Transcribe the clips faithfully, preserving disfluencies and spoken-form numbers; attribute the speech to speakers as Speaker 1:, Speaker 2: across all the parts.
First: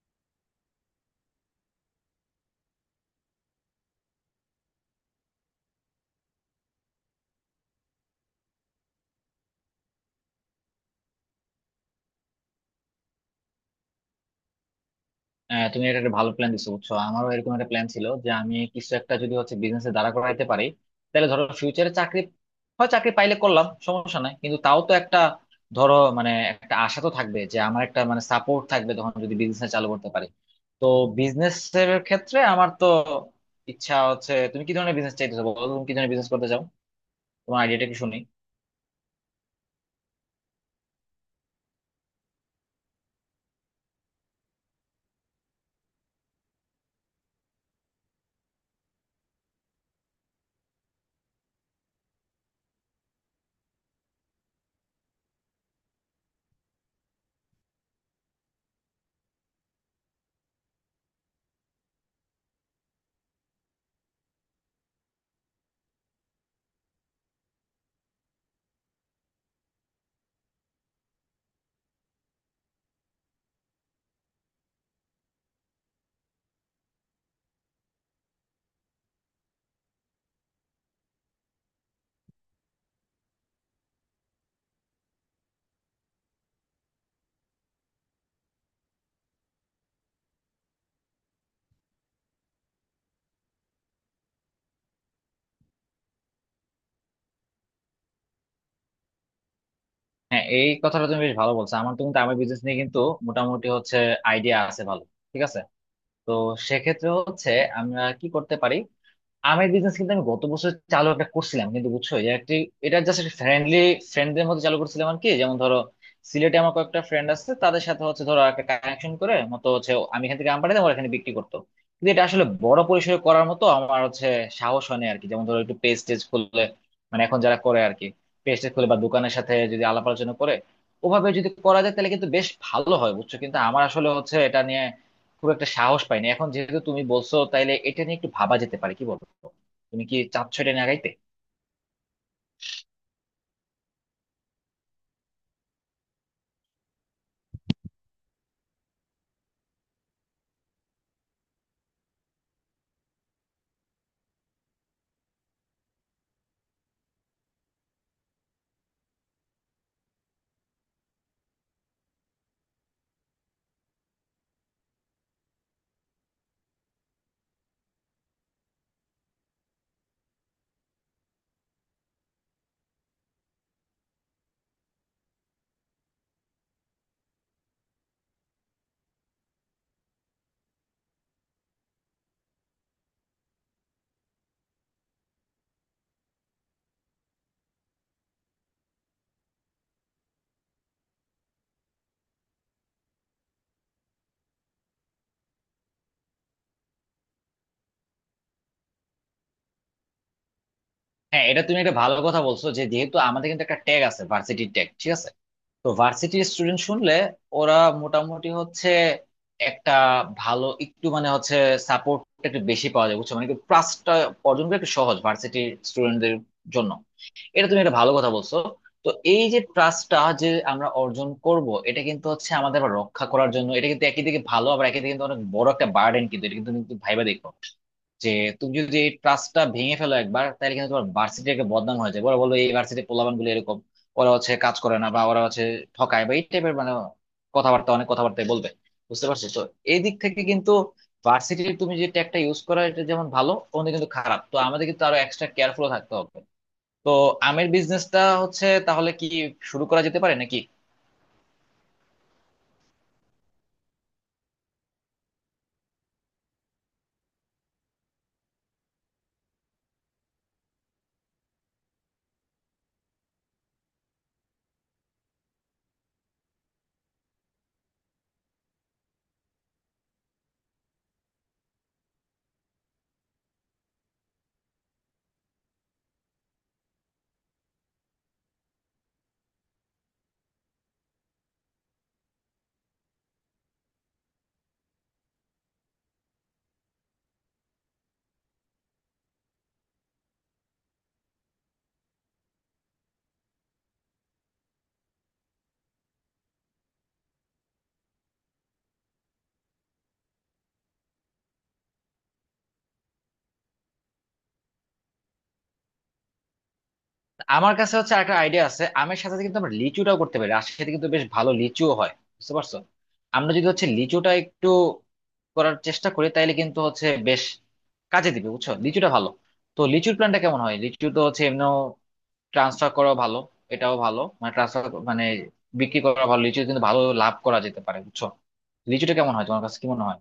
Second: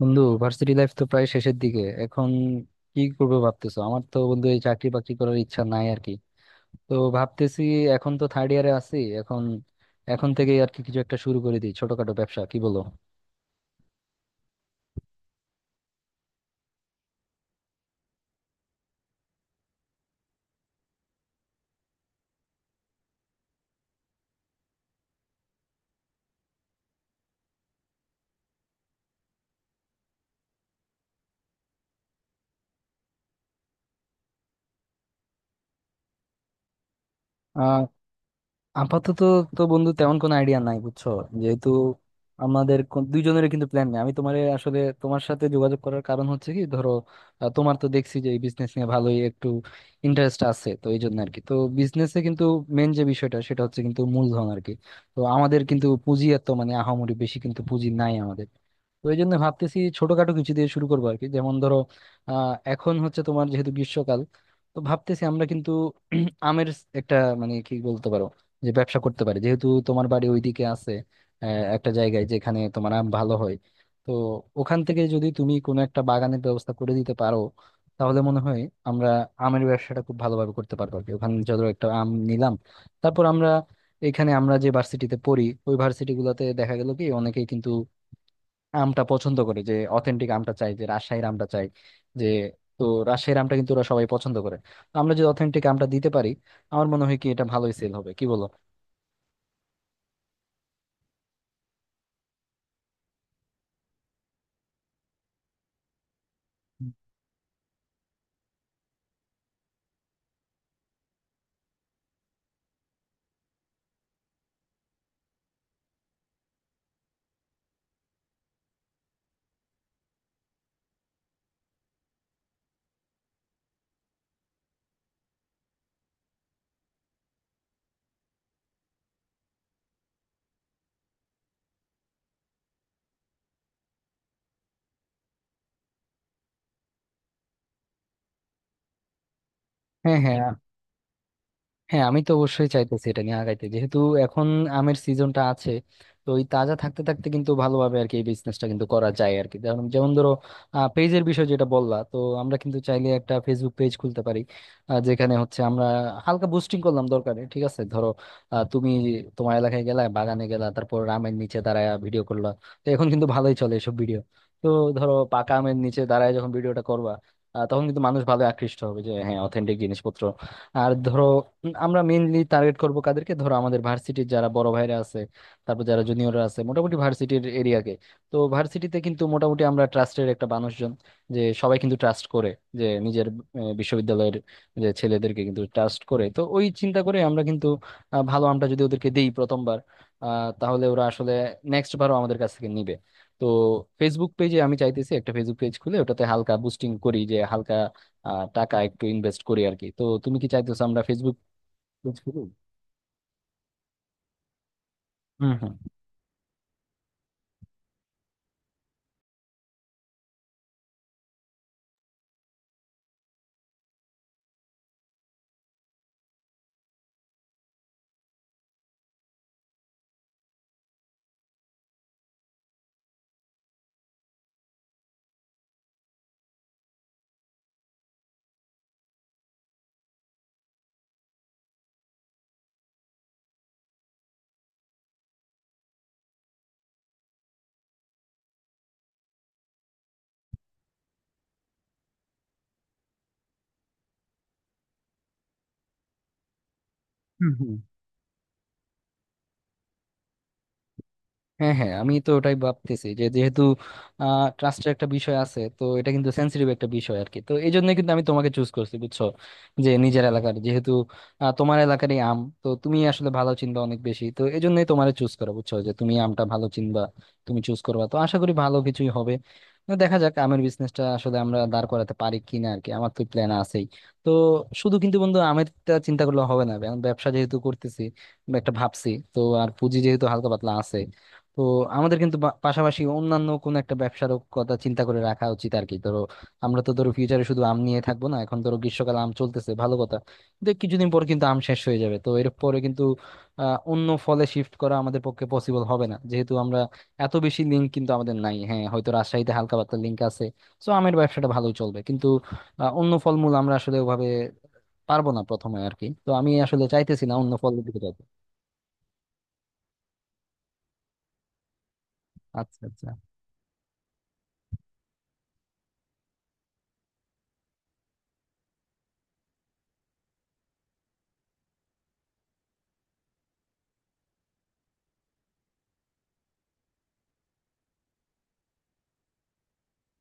Speaker 1: বন্ধু, varsity life তো প্রায় শেষের দিকে এখন। কি করবো ভাবতেছো? আমার তো বন্ধু এই চাকরি বাকরি করার ইচ্ছা নাই আর কি। তো ভাবতেছি, এখন তো থার্ড ইয়ারে আছি এখন এখন থেকে আর কি কিছু একটা শুরু করে দিই ছোটখাটো ব্যবসা, কি বলো?
Speaker 2: হ্যাঁ, তুমি এটা একটা ভালো প্ল্যান দিছো বুঝছো। আমারও এরকম একটা প্ল্যান ছিল যে আমি কিছু একটা যদি হচ্ছে বিজনেসে দাঁড়া করাইতে পারি, তাহলে ধরো ফিউচারে চাকরি হয়, চাকরি পাইলে করলাম, সমস্যা নাই, কিন্তু তাও তো একটা ধরো মানে একটা আশা তো থাকবে যে আমার একটা মানে সাপোর্ট থাকবে তখন যদি বিজনেস চালু করতে পারি। তো বিজনেস এর ক্ষেত্রে আমার তো ইচ্ছা হচ্ছে, তুমি কি ধরনের বিজনেস চাইতেছো বলো, তুমি কি ধরনের বিজনেস করতে চাও? তোমার আইডিয়াটা কি শুনি।
Speaker 1: আপাতত তো বন্ধু তেমন কোনো আইডিয়া নাই বুঝছো। যেহেতু আমাদের কোন- দুইজনেরই কিন্তু প্ল্যান নেই, আমি তোমার আসলে তোমার সাথে যোগাযোগ করার কারণ হচ্ছে কি, ধরো আহ, তোমার তো দেখছি যে এই বিজনেস নিয়ে ভালোই একটু ইন্টারেস্ট আছে, তো এই জন্য আর কি। তো বিজনেসে কিন্তু মেন যে বিষয়টা সেটা হচ্ছে কিন্তু মূলধন আর কি। তো আমাদের কিন্তু পুঁজি এত মানে আহামরি বেশি কিন্তু পুঁজি নাই আমাদের। তো এই জন্য ভাবতেছি ছোটখাটো কিছু দিয়ে শুরু করবো আর কি, যেমন ধরো আহ এখন হচ্ছে তোমার যেহেতু গ্রীষ্মকাল, তো ভাবতেছি আমরা কিন্তু আমের একটা, মানে কি বলতে পারো যে ব্যবসা করতে পারে, যেহেতু তোমার বাড়ি ওইদিকে আছে, আহ, একটা জায়গায় যেখানে তোমার আম ভালো হয়। তো ওখান থেকে যদি তুমি কোনো একটা বাগানের ব্যবস্থা করে দিতে পারো, তাহলে মনে হয় আমরা আমের ব্যবসাটা খুব ভালোভাবে করতে পারবো আর কি। ওখানে ধরো একটা আম নিলাম, তারপর আমরা এখানে আমরা যে ভার্সিটিতে পড়ি, ওই ভার্সিটি গুলোতে দেখা গেল কি অনেকেই কিন্তু আমটা পছন্দ করে, যে অথেন্টিক আমটা চাই, যে রাজশাহীর আমটা চাই যে। তো রাজশাহীর আমটা কিন্তু ওরা সবাই পছন্দ করে। তো আমরা যদি অথেন্টিক আমটা দিতে পারি, আমার মনে হয় কি এটা ভালোই সেল হবে, কি বলো?
Speaker 2: হ্যাঁ, এই কথাটা তুমি বেশ ভালো বলছো। আমার তো কিন্তু আমার বিজনেস নিয়ে কিন্তু মোটামুটি হচ্ছে আইডিয়া আছে ভালো। ঠিক আছে। তো সেক্ষেত্রে হচ্ছে আমরা কি করতে পারি, আমের বিজনেস কিন্তু আমি গত বছর চালু একটা করছিলাম, কিন্তু বুঝছো এটা একটি, এটা জাস্ট একটা ফ্রেন্ডলি ফ্রেন্ডদের মধ্যে চালু করছিলাম আর কি। যেমন ধরো সিলেটে আমার কয়েকটা ফ্রেন্ড আছে তাদের সাথে হচ্ছে ধরো একটা কানেকশন করে মতো হচ্ছে আমি এখান থেকে আম পাঠাতাম ওরা এখানে বিক্রি করতো। কিন্তু এটা আসলে বড় পরিসরে করার মতো আমার হচ্ছে সাহস হয় না আর কি। যেমন ধরো একটু পেজ টেজ খুললে, মানে এখন যারা করে আর কি, পেজ টেজ খুলে বা দোকানের সাথে যদি আলাপ আলোচনা করে, ওভাবে যদি করা যায় তাহলে কিন্তু বেশ ভালো হয় বুঝছো। কিন্তু আমার আসলে হচ্ছে এটা নিয়ে খুব একটা সাহস পাইনি। এখন যেহেতু তুমি বলছো তাইলে এটা নিয়ে একটু ভাবা যেতে পারে, কি বলবো। তুমি কি
Speaker 1: হ্যাঁ হ্যাঁ
Speaker 2: চাচ্ছ এটা নিয়ে আগাইতে?
Speaker 1: হ্যাঁ, আমি তো অবশ্যই চাইতেছি এটা নিয়ে আগাইতে, যেহেতু এখন আমের সিজনটা আছে। তো ওই তাজা থাকতে থাকতে কিন্তু ভালোভাবে আর কি এই বিজনেসটা কিন্তু করা যায় আর কি, যেমন যেমন ধরো পেজের বিষয় যেটা বললা, তো আমরা কিন্তু চাইলে একটা ফেসবুক পেজ খুলতে পারি, আহ, যেখানে হচ্ছে আমরা হালকা বুস্টিং করলাম দরকারে, ঠিক আছে? ধরো আহ, তুমি তোমার এলাকায় গেলা, বাগানে গেলা, তারপর আমের নিচে দাঁড়ায় ভিডিও করলা। তো এখন কিন্তু ভালোই চলে এসব ভিডিও। তো ধরো পাকা আমের নিচে দাঁড়ায় যখন ভিডিওটা করবা, আহ, তখন কিন্তু মানুষ ভালো আকৃষ্ট হবে যে হ্যাঁ অথেন্টিক জিনিসপত্র। আর ধরো উম, আমরা মেইনলি টার্গেট করব কাদেরকে, ধরো আমাদের ভার্সিটির যারা বড় ভাইরা আছে, তারপর যারা জুনিয়ররা আছে, মোটামুটি ভার্সিটির এরিয়াকে। তো ভার্সিটিতে কিন্তু মোটামুটি আমরা ট্রাস্টের একটা মানুষজন, যে সবাই কিন্তু ট্রাস্ট করে যে নিজের আহ, বিশ্ববিদ্যালয়ের যে ছেলেদেরকে কিন্তু ট্রাস্ট করে। তো ওই চিন্তা করে আমরা কিন্তু আহ, ভালো আমটা যদি ওদেরকে দেই প্রথমবার, আহ, তাহলে ওরা আসলে নেক্সট বারও আমাদের কাছ থেকে নিবে। তো ফেসবুক পেজে আমি চাইতেছি একটা ফেসবুক পেজ খুলে ওটাতে হালকা বুস্টিং করি, যে হালকা আহ, টাকা একটু ইনভেস্ট করি আর কি। তো তুমি কি চাইতেছো আমরা ফেসবুক
Speaker 2: হ্যাঁ, এটা তুমি একটা ভালো
Speaker 1: বুঝলি?
Speaker 2: কথা বলছো যে যেহেতু আমাদের কিন্তু একটা ট্যাগ আছে, ভার্সিটির ট্যাগ। ঠিক আছে।
Speaker 1: হুম হুম।
Speaker 2: তো ভার্সিটির স্টুডেন্ট শুনলে ওরা মোটামুটি হচ্ছে একটা ভালো একটু মানে হচ্ছে সাপোর্ট একটু বেশি পাওয়া যায় বুঝছো। মানে কি প্লাসটা অর্জন করা একটু সহজ ভার্সিটির স্টুডেন্টদের জন্য। এটা তুমি একটা ভালো কথা বলছো। তো এই যে ট্রাস্টটা যে আমরা অর্জন করব, এটা কিন্তু হচ্ছে আমাদের আবার রক্ষা করার জন্য এটা কিন্তু একই দিকে ভালো, আবার একই দিকে কিন্তু অনেক বড় একটা বার্ডেন। কিন্তু এটা কিন্তু তুমি ভাইবা দেখো, যে তুমি যদি এই ট্রাস্টটা ভেঙে ফেলো একবার, তাহলে কিন্তু তোমার ভার্সিটি একটা বদনাম হয়ে যায়। ওরা বলবো এই ভার্সিটির পোলাপান গুলো এরকম, ওরা হচ্ছে কাজ করে না, বা ওরা হচ্ছে ঠকায়, বা এই টাইপের মানে কথাবার্তা, অনেক কথাবার্তায় বলবে। বুঝতে পারছো তো? এই দিক থেকে কিন্তু ভার্সিটির তুমি যে ট্যাগটা ইউজ করো এটা যেমন ভালো, ওখানে কিন্তু খারাপ। তো আমাদের কিন্তু আরো এক্সট্রা কেয়ারফুল থাকতে হবে। তো
Speaker 1: হুম
Speaker 2: আমের
Speaker 1: হুম।
Speaker 2: বিজনেসটা হচ্ছে তাহলে কি শুরু করা যেতে পারে নাকি?
Speaker 1: হ্যাঁ হ্যাঁ, আমি তো ওটাই ভাবতেছি যে যেহেতু ট্রাস্টের একটা বিষয় আছে, তো এটা কিন্তু সেন্সিটিভ একটা বিষয় আর কি। তো এই জন্য কিন্তু আমি তোমাকে চুজ করছি বুঝছো, যে নিজের এলাকার যেহেতু আহ, তোমার এলাকারই আম, তো তুমি আসলে ভালো চিনবা অনেক বেশি, তো এই জন্যই তোমার চুজ করা বুঝছো, যে তুমি আমটা ভালো চিনবা, তুমি চুজ করবা, তো আশা করি ভালো কিছুই হবে। তো দেখা যাক আমের বিজনেসটা আসলে আমরা দাঁড় করাতে পারি কিনা আর কি, আমার তো প্ল্যান আছেই। তো শুধু কিন্তু বন্ধু আমেরটা চিন্তা করলে হবে না, কারণ ব্যবসা যেহেতু করতেছি বা একটা ভাবছি, তো আর পুঁজি যেহেতু হালকা পাতলা আছে, তো আমাদের কিন্তু বা- পাশাপাশি অন্যান্য কোন একটা ব্যবসারও কথা চিন্তা করে রাখা উচিত আর কি। ধরো আমরা তো ধরো ফিউচারে শুধু আম নিয়ে থাকবো না, এখন ধরো গ্রীষ্মকালে আম চলতেছে, ভালো কথা, কিন্তু কিছুদিন পর কিন্তু আম শেষ হয়ে যাবে। তো এর পরে কিন্তু আহ, অন্য ফলে শিফট করা আমাদের পক্ষে পসিবল হবে না, যেহেতু আমরা এত বেশি লিঙ্ক কিন্তু আমাদের নাই, হ্যাঁ হয়তো রাজশাহীতে হালকা পাতলা লিঙ্ক আছে, তো আমের ব্যবসাটা ভালোই চলবে, কিন্তু আহ, অন্য ফলমূল আমরা আসলে ওভাবে পারবো না প্রথমে আর কি। তো আমি আসলে চাইতেছি না অন্য
Speaker 2: আমার
Speaker 1: ফলের
Speaker 2: কাছে
Speaker 1: দিকে
Speaker 2: হচ্ছে
Speaker 1: যাইতে।
Speaker 2: একটা আইডিয়া আছে, আমের সাথে সাথে কিন্তু আমরা লিচুটাও করতে পারি। রাজশাহীতে কিন্তু বেশ ভালো লিচুও হয় বুঝতে পারছো।
Speaker 1: আচ্ছা আচ্ছা।
Speaker 2: আমরা যদি হচ্ছে লিচুটা একটু করার চেষ্টা করি তাইলে কিন্তু হচ্ছে বেশ কাজে দিবে বুঝছো, লিচুটা ভালো। তো লিচুর প্ল্যানটা কেমন হয়, লিচু তো হচ্ছে এমনিও ট্রান্সফার করা ভালো, এটাও ভালো, মানে ট্রান্সফার মানে বিক্রি করা ভালো। লিচু কিন্তু ভালো লাভ করা যেতে পারে বুঝছো। লিচুটা কেমন হয়, তোমার কাছে কি মনে হয়?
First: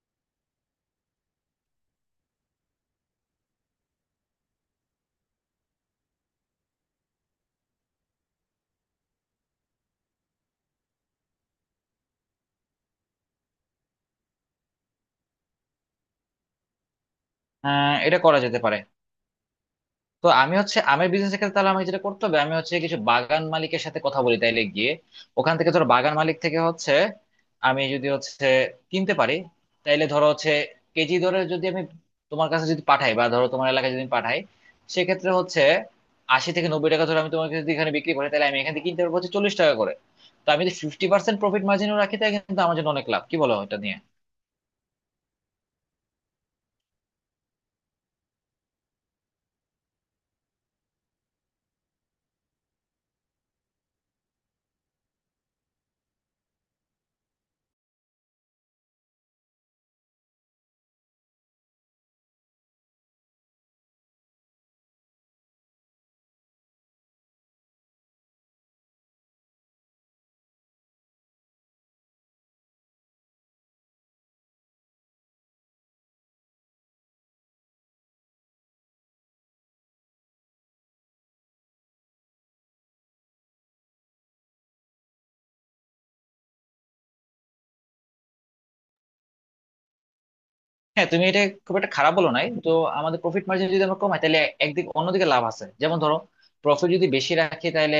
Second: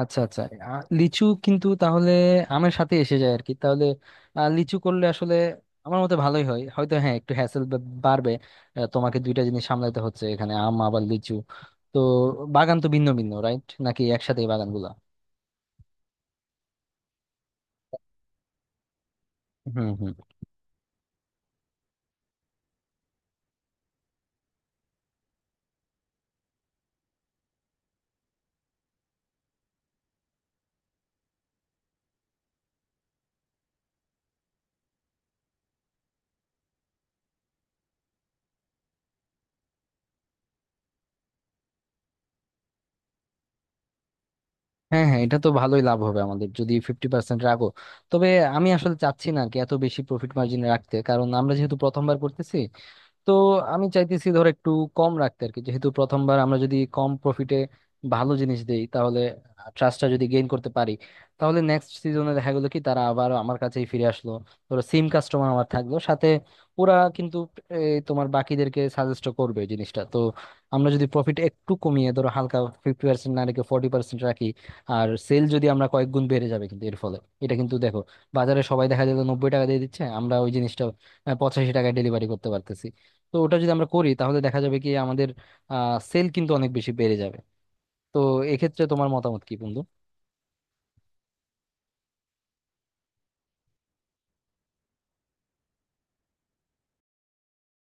Speaker 1: আচ্ছা আচ্ছা। আ- লিচু কিন্তু তাহলে আমের সাথে এসে যায় আর কি। তাহলে আ, লিচু করলে আসলে আমার মতে ভালোই হয়, হয়তো হ্যাঁ একটু হ্যাসেল বাড়বে। আ, তোমাকে দুইটা জিনিস সামলাইতে হচ্ছে এখানে, আম আবার লিচু। তো বাগান তো ভিন্ন ভিন্ন, রাইট? নাকি একসাথে বাগানগুলা?
Speaker 2: হ্যাঁ, এটা করা যেতে পারে।
Speaker 1: হুম হুম।
Speaker 2: তো আমি হচ্ছে আমের বিজনেস ক্ষেত্রে তাহলে আমি যেটা করতে হবে আমি হচ্ছে কিছু বাগান মালিকের সাথে কথা বলি তাইলে গিয়ে, ওখান থেকে ধরো বাগান মালিক থেকে হচ্ছে আমি যদি হচ্ছে কিনতে পারি, তাইলে ধরো হচ্ছে কেজি ধরে যদি আমি তোমার কাছে যদি পাঠাই বা ধরো তোমার এলাকায় যদি আমি পাঠাই, সেক্ষেত্রে হচ্ছে আশি থেকে নব্বই টাকা ধরে আমি তোমার কাছে যদি এখানে বিক্রি করি, তাহলে আমি এখান থেকে কিনতে পারবো হচ্ছে চল্লিশ টাকা করে। তো আমি যদি ফিফটি পার্সেন্ট প্রফিট মার্জিনও রাখি তাহলে কিন্তু আমার জন্য অনেক লাভ, কি বলো এটা নিয়ে?
Speaker 1: হ্যাঁ হ্যাঁ, এটা তো ভালোই লাভ হবে আমাদের যদি ফিফটি পার্সেন্ট রাখো। তবে আমি আসলে চাচ্ছি না আর কি এত বেশি প্রফিট মার্জিন রাখতে, কারণ আমরা যেহেতু প্রথমবার করতেছি। তো আমি চাইতেছি ধর একটু কম রাখতে আর কি। যেহেতু প্রথমবার, আমরা যদি কম প্রফিটে ভালো জিনিস দেই তাহলে ট্রাস্টটা যদি গেইন করতে পারি, তাহলে নেক্সট সিজনে দেখা গেলো কি তারা আবার আমার কাছেই ফিরে আসলো, ধরো সিম কাস্টমার আমার থাকলো সাথে। ওরা কিন্তু এই, তোমার বাকিদেরকে সাজেস্ট করবে জিনিসটা। তো আমরা যদি প্রফিট একটু কমিয়ে ধরো হালকা, ফিফটি পার্সেন্ট না রেখে ফর্টি পার্সেন্ট রাখি, আর সেল যদি আমরা কয়েক গুণ বেড়ে যাবে কিন্তু এর ফলে। এটা কিন্তু দেখো, বাজারে সবাই দেখা যায় নব্বই টাকা দিয়ে দিচ্ছে, আমরা ওই জিনিসটা পঁচাশি টাকায় ডেলিভারি করতে পারতেছি। তো ওটা যদি আমরা করি তাহলে দেখা যাবে কি আমাদের আহ সেল কিন্তু অনেক বেশি বেড়ে যাবে। তো এক্ষেত্রে তোমার মতামত কি বন্ধু?
Speaker 2: হ্যাঁ, তুমি এটা খুব একটা খারাপ বলো নাই তো। আমাদের প্রফিট মার্জিন যদি আমরা কমাই তাহলে একদিক অন্যদিকে লাভ আছে। যেমন ধরো, প্রফিট যদি বেশি রাখি তাহলে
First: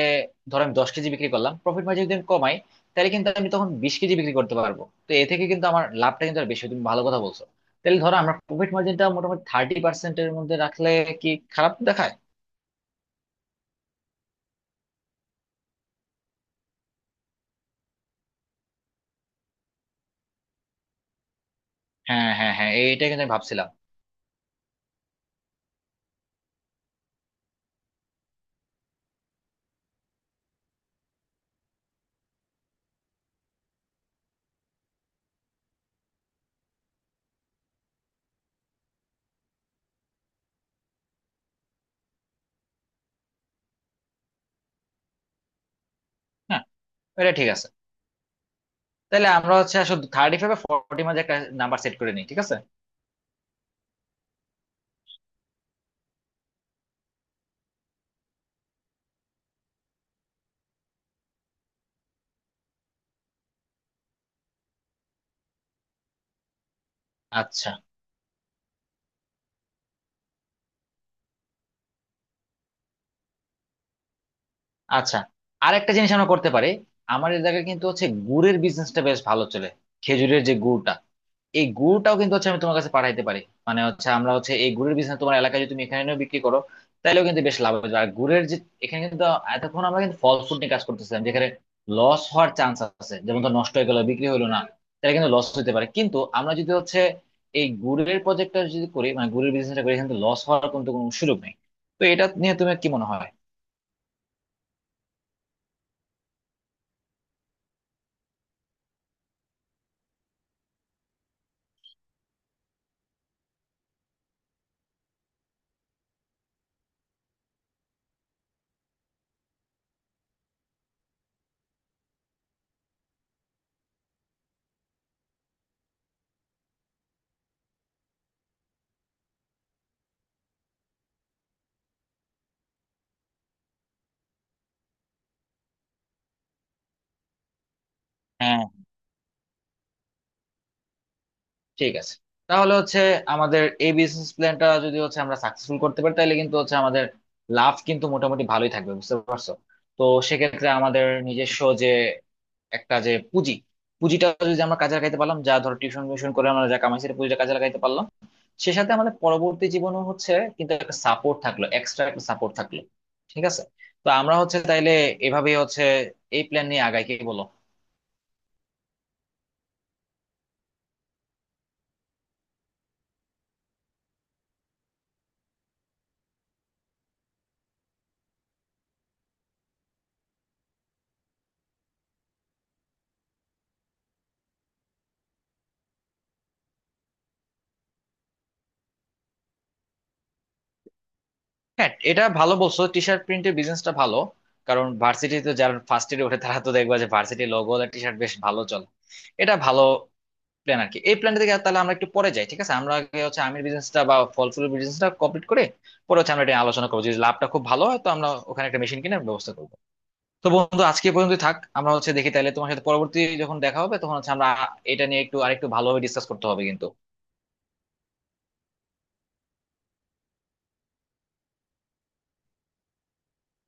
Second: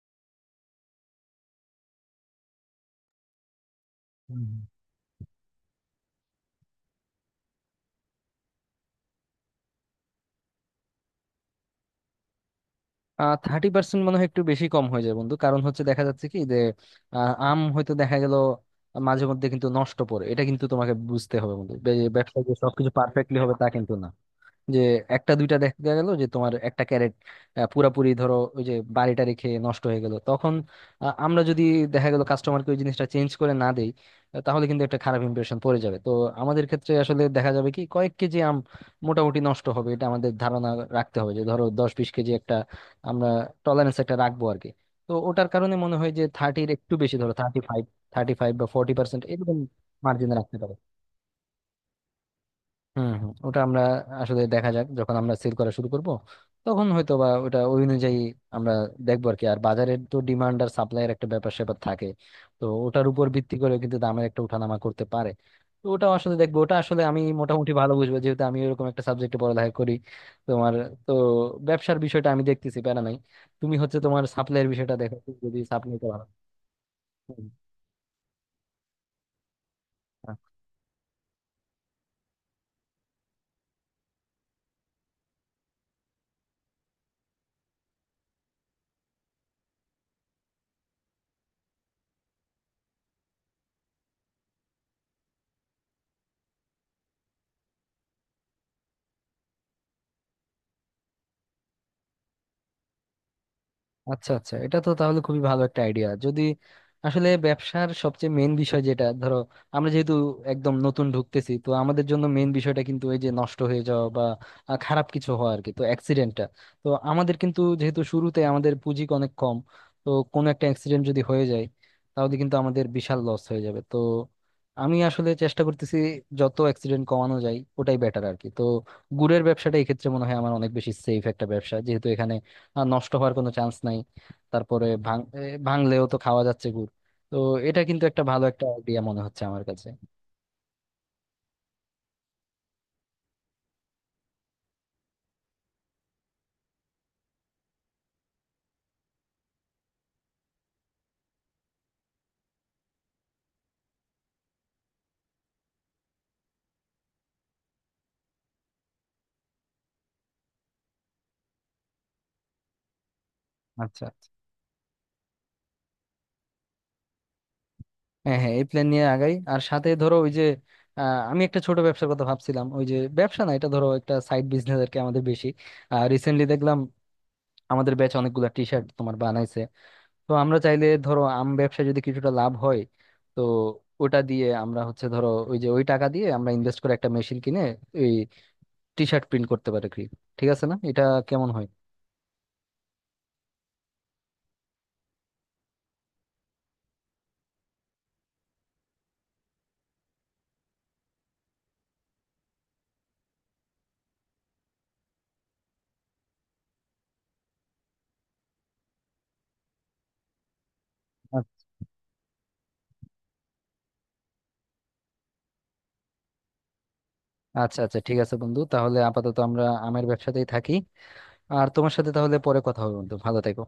Speaker 2: ধরো আমি দশ কেজি বিক্রি করলাম, প্রফিট মার্জিন যদি আমি কমাই তাহলে কিন্তু আমি তখন বিশ কেজি বিক্রি
Speaker 1: হুম।
Speaker 2: করতে পারবো। তো এ থেকে কিন্তু আমার লাভটা কিন্তু আর বেশি হয়। তুমি ভালো কথা বলছো। তাহলে ধরো আমরা প্রফিট মার্জিনটা মোটামুটি থার্টি পার্সেন্টের মধ্যে রাখলে কি খারাপ দেখায়?
Speaker 1: আহ, থার্টি পার্সেন্ট মনে হয় একটু বেশি কম হয়ে যায় বন্ধু, কারণ হচ্ছে দেখা যাচ্ছে কি যে আহ, আম হয়তো দেখা গেল মাঝে মধ্যে কিন্তু নষ্ট পড়ে, এটা কিন্তু তোমাকে বুঝতে হবে বন্ধু। বে-
Speaker 2: হ্যাঁ,
Speaker 1: ব্যবসায় যে
Speaker 2: হ্যাঁ, হ্যাঁ,
Speaker 1: সবকিছু
Speaker 2: এইটা কিন্তু আমি
Speaker 1: পারফেক্টলি হবে তা
Speaker 2: ভাবছিলাম।
Speaker 1: কিন্তু না। যে একটা দুইটা দেখা গেল যে তোমার একটা ক্যারেট আহ, পুরাপুরি ধরো ওই যে বাড়িটা রেখে নষ্ট হয়ে গেল তখন, আ, আমরা যদি দেখা গেল কাস্টমারকে ওই জিনিসটা চেঞ্জ করে না দেই, আ, তাহলে কিন্তু একটা খারাপ ইমপ্রেশন পড়ে যাবে। তো আমাদের ক্ষেত্রে আসলে দেখা যাবে কি কয়েক কেজি আম মোটামুটি নষ্ট হবে, এটা আমাদের ধারণা রাখতে হবে যে ধরো দশ বিশ কেজি একটা আমরা টলারেন্স একটা রাখবো আর কি। তো ওটার কারণে মনে হয় যে
Speaker 2: হ্যাঁ,
Speaker 1: থার্টির একটু বেশি, ধরো
Speaker 2: এটা ঠিক
Speaker 1: থার্টি
Speaker 2: আছে।
Speaker 1: ফাইভ থার্টি ফাইভ বা ফোর্টি পার্সেন্ট
Speaker 2: তাহলে আমরা
Speaker 1: এরকম
Speaker 2: হচ্ছে আসলে
Speaker 1: মার্জিন
Speaker 2: থার্টি ফাইভ
Speaker 1: রাখতে
Speaker 2: বা
Speaker 1: পারে।
Speaker 2: ফোর্টির মধ্যে একটা নাম্বার সেট করে নিই, ঠিক আছে।
Speaker 1: হুম হুম, ওটা আমরা আসলে দেখা যাক যখন আমরা সেল করা শুরু করব, তখন হয়তো বা ওটা ওই অনুযায়ী আমরা দেখবো আর কি। আর বাজারের তো ডিমান্ড আর সাপ্লাইয়ের একটা ব্যাপার স্যাপার থাকে, তো ওটার উপর ভিত্তি করে কিন্তু দামের একটা উঠানামা করতে পারে। তো ওটা আসলে দেখবো, ওটা আসলে আমি
Speaker 2: আচ্ছা,
Speaker 1: মোটামুটি ভালো বুঝবো যেহেতু আমি ওরকম একটা সাবজেক্টে পড়ালেখা করি। তোমার তো ব্যবসার বিষয়টা আমি দেখতেছি প্যারা নাই, তুমি হচ্ছে তোমার সাপ্লাইয়ের বিষয়টা দেখো,
Speaker 2: আচ্ছা।
Speaker 1: তুমি যদি
Speaker 2: আর একটা
Speaker 1: সাপ্লাই
Speaker 2: জিনিস
Speaker 1: করা
Speaker 2: আমরা করতে পারি, আমার
Speaker 1: হয়।
Speaker 2: এলাকায় কিন্তু হচ্ছে গুড়ের বিজনেসটা বেশ ভালো চলে। খেজুরের যে গুড়টা, এই গুড়টাও কিন্তু হচ্ছে আমি তোমার কাছে পাঠাইতে পারি। মানে হচ্ছে আমরা হচ্ছে এই গুড়ের বিজনেস তোমার এলাকায় যদি তুমি এখানে এনেও বিক্রি করো, তাহলেও কিন্তু বেশ লাভ হবে। আর গুড়ের যে, এখানে কিন্তু এতক্ষণ আমরা কিন্তু ফল ফুড নিয়ে কাজ করতেছিলাম যেখানে লস হওয়ার চান্স আছে, যেমন ধর নষ্ট হয়ে গেল, বিক্রি হলো না, তাহলে কিন্তু লস হতে পারে। কিন্তু আমরা যদি হচ্ছে এই গুড়ের প্রজেক্টটা যদি করি, মানে গুড়ের বিজনেসটা করি, কিন্তু লস হওয়ার কিন্তু কোনো সুযোগ নেই। তো এটা নিয়ে তুমি কি মনে
Speaker 1: আচ্ছা আচ্ছা, এটা তো তাহলে খুবই ভালো একটা আইডিয়া। যদি আসলে ব্যবসার সবচেয়ে মেন বিষয় যেটা, ধরো আমরা যেহেতু একদম নতুন ঢুকতেছি, তো আমাদের জন্য মেন বিষয়টা কিন্তু এই যে নষ্ট হয়ে যাওয়া বা আহ, খারাপ কিছু হওয়া আর কি, তো অ্যাক্সিডেন্টটা। তো আমাদের কিন্তু যেহেতু শুরুতে আমাদের পুঁজি অনেক কম, তো কোনো একটা অ্যাক্সিডেন্ট যদি হয়ে যায় তাহলে কিন্তু আমাদের বিশাল লস হয়ে যাবে। তো আমি আসলে চেষ্টা করতেছি যত অ্যাক্সিডেন্ট কমানো যায় ওটাই বেটার আর কি। তো গুড়ের ব্যবসাটা এই ক্ষেত্রে মনে হয় আমার অনেক বেশি সেফ একটা ব্যবসা, যেহেতু এখানে আর নষ্ট হওয়ার কোনো চান্স নাই। তারপরে ভাঙ এ, ভাঙলেও তো খাওয়া যাচ্ছে গুড়। তো এটা কিন্তু একটা ভালো একটা
Speaker 2: হয়?
Speaker 1: আইডিয়া মনে হচ্ছে আমার কাছে।
Speaker 2: ঠিক আছে। তাহলে হচ্ছে আমাদের এই বিজনেস প্ল্যানটা যদি হচ্ছে আমরা সাকসেসফুল করতে পারি, তাহলে কিন্তু হচ্ছে আমাদের লাভ কিন্তু মোটামুটি ভালোই থাকবে বুঝতে পারছো। তো সেক্ষেত্রে আমাদের নিজস্ব যে একটা যে পুঁজি, পুঁজিটা যদি আমরা কাজে লাগাইতে পারলাম, যা ধরো টিউশন মিউশন করে আমরা যা কামাইছি সেই পুঁজিটা কাজে লাগাইতে পারলাম, সে সাথে আমাদের পরবর্তী জীবনও হচ্ছে কিন্তু একটা সাপোর্ট থাকলো, এক্সট্রা একটা সাপোর্ট থাকলো। ঠিক আছে।
Speaker 1: আচ্ছা
Speaker 2: তো
Speaker 1: আচ্ছা।
Speaker 2: আমরা হচ্ছে তাইলে এভাবেই হচ্ছে এই প্ল্যান নিয়ে আগাই, কি বলো?
Speaker 1: হ্যাঁ হ্যাঁ, এই প্ল্যান নিয়ে আগাই। আর সাথে ধরো ওই যে আহ, আমি একটা ছোট ব্যবসার কথা ভাবছিলাম, ওই যে ব্যবসা না, এটা ধরো একটা সাইড বিজনেস আর কি আমাদের বেশি। রিসেন্টলি দেখলাম আমাদের ব্যাচ অনেকগুলা টি শার্ট তোমার বানাইছে। তো আমরা চাইলে ধরো আম ব্যবসায় যদি কিছুটা লাভ হয়, তো ওটা দিয়ে আমরা হচ্ছে ধরো ওই যে ওই টাকা দিয়ে আমরা ইনভেস্ট করে একটা মেশিন কিনে ওই টি শার্ট প্রিন্ট করতে পারে কি? ঠিক আছে না? এটা কেমন হয়?
Speaker 2: হ্যাঁ, এটা ভালো বলছো, টি শার্ট প্রিন্টের বিজনেসটা ভালো। কারণ ভার্সিটিতে যারা ফার্স্ট ইয়ারে ওঠে তারা তো দেখবা যে ভার্সিটি লোগো আর টি শার্ট বেশ ভালো চলে। এটা ভালো প্ল্যান আর কি। এই প্ল্যানটা থেকে তাহলে আমরা একটু পরে যাই, ঠিক আছে। আমরা আগে হচ্ছে আমের বিজনেসটা বা ফল ফুলের বিজনেসটা কমপ্লিট করে, পরে হচ্ছে আমরা এটা নিয়ে আলোচনা করবো। যদি লাভটা খুব ভালো হয় তো আমরা ওখানে একটা মেশিন কেনার ব্যবস্থা করবো। তো বন্ধু, আজকে পর্যন্ত থাক, আমরা হচ্ছে দেখি তাহলে তোমার সাথে পরবর্তী যখন দেখা হবে তখন হচ্ছে আমরা এটা নিয়ে একটু আরেকটু ভালোভাবে ডিসকাস করতে হবে কিন্তু।
Speaker 1: আচ্ছা আচ্ছা, ঠিক আছে বন্ধু, তাহলে আপাতত আমরা আমের ব্যবসাতেই থাকি। আর তোমার সাথে তাহলে পরে কথা হবে বন্ধু, ভালো থেকো।